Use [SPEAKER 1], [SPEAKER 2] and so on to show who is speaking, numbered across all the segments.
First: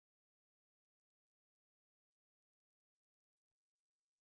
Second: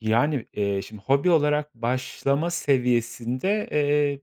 [SPEAKER 1] Yani, iii, şimdi hobi olarak başlama seviyesinde, eee,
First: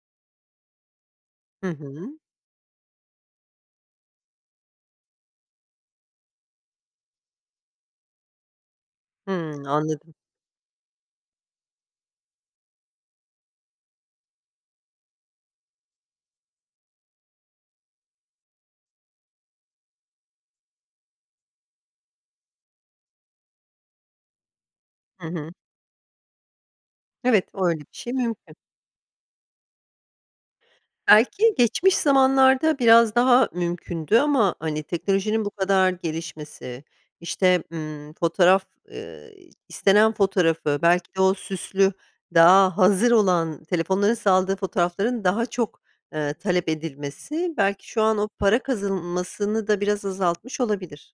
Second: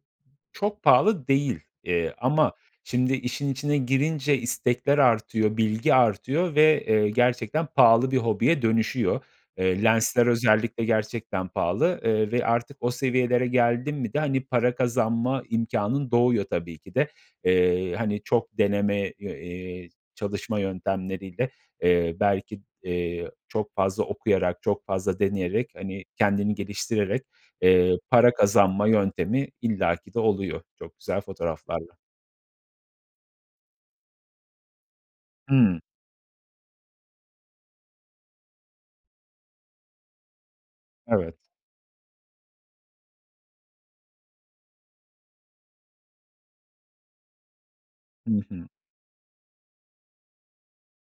[SPEAKER 1] çok pahalı değil.
[SPEAKER 2] Hı
[SPEAKER 1] İii,
[SPEAKER 2] hı.
[SPEAKER 1] ama şimdi işin içine girince istekler artıyor, bilgi artıyor ve, eee, gerçekten pahalı bir hobiye dönüşüyor.
[SPEAKER 2] Hımm,
[SPEAKER 1] Iıı,
[SPEAKER 2] anladım.
[SPEAKER 1] lensler özellikle gerçekten pahalı, ııı, ve artık o seviyelere geldin mi de hani para kazanma imkânın doğuyor tabii ki de. Eee, hani çok deneme, eee, çalışma yöntemleriyle, eee, belki, eee, çok fazla okuyarak, çok fazla
[SPEAKER 2] Hı hı.
[SPEAKER 1] deneyerek, hani, kendini geliştirerek,
[SPEAKER 2] Evet, o öyle bir
[SPEAKER 1] eee,
[SPEAKER 2] şey
[SPEAKER 1] para
[SPEAKER 2] mümkün.
[SPEAKER 1] kazanma yöntemi illaki de oluyor, çok güzel
[SPEAKER 2] Belki
[SPEAKER 1] fotoğraflarla.
[SPEAKER 2] geçmiş zamanlarda biraz daha mümkündü ama, hani, teknolojinin bu
[SPEAKER 1] Hımm.
[SPEAKER 2] kadar gelişmesi, işte, emm, fotoğraf ııı, istenen fotoğrafı, belki de o
[SPEAKER 1] Evet.
[SPEAKER 2] süslü, daha hazır olan, telefonların sağladığı fotoğrafların daha çok, ııı, talep edilmesi belki şu an o
[SPEAKER 1] Hı
[SPEAKER 2] para
[SPEAKER 1] hı.
[SPEAKER 2] kazılmasını da biraz azaltmış olabilir.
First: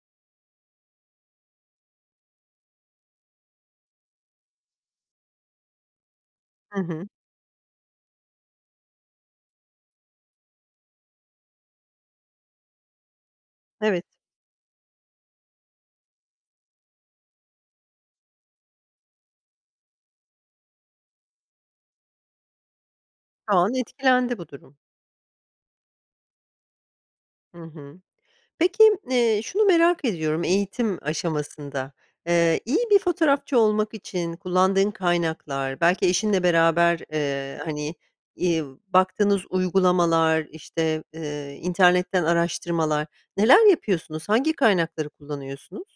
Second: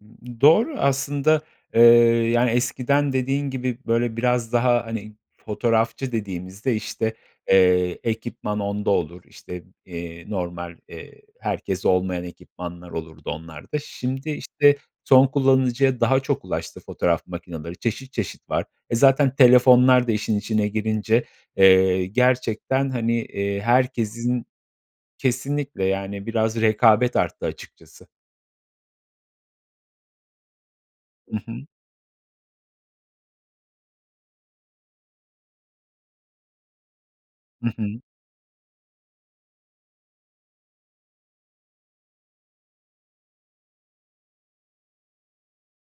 [SPEAKER 1] Imm, ııı, doğru aslında, ııı, yani eskiden dediğin gibi böyle biraz daha, hani, fotoğrafçı dediğimizde,
[SPEAKER 2] Hı hı.
[SPEAKER 1] işte, eee, ekipman onda olur, işte, eee, normal, eee, herkeste olmayan ekipmanlar olurdu onlarda.
[SPEAKER 2] Evet.
[SPEAKER 1] Şimdi, işte, son kullanıcıya daha çok ulaştı fotoğraf makinaları çeşit çeşit var. E, zaten telefonlar da işin içine girince, eee, gerçekten, hani,
[SPEAKER 2] Şu
[SPEAKER 1] iii,
[SPEAKER 2] an etkilendi
[SPEAKER 1] herkesin
[SPEAKER 2] bu durum.
[SPEAKER 1] Kesinlikle, yani, biraz rekabet arttı
[SPEAKER 2] Hı hı.
[SPEAKER 1] açıkçası.
[SPEAKER 2] Peki, iii, şunu merak ediyorum eğitim
[SPEAKER 1] I hı.
[SPEAKER 2] aşamasında, ııı, iyi bir fotoğrafçı olmak için kullandığın kaynaklar, belki eşinle beraber, eee,
[SPEAKER 1] Hı
[SPEAKER 2] hani,
[SPEAKER 1] hı.
[SPEAKER 2] iii, baktığınız uygulamalar, işte, eee, internetten araştırmalar... Neler yapıyorsunuz? Hangi kaynakları kullanıyorsunuz?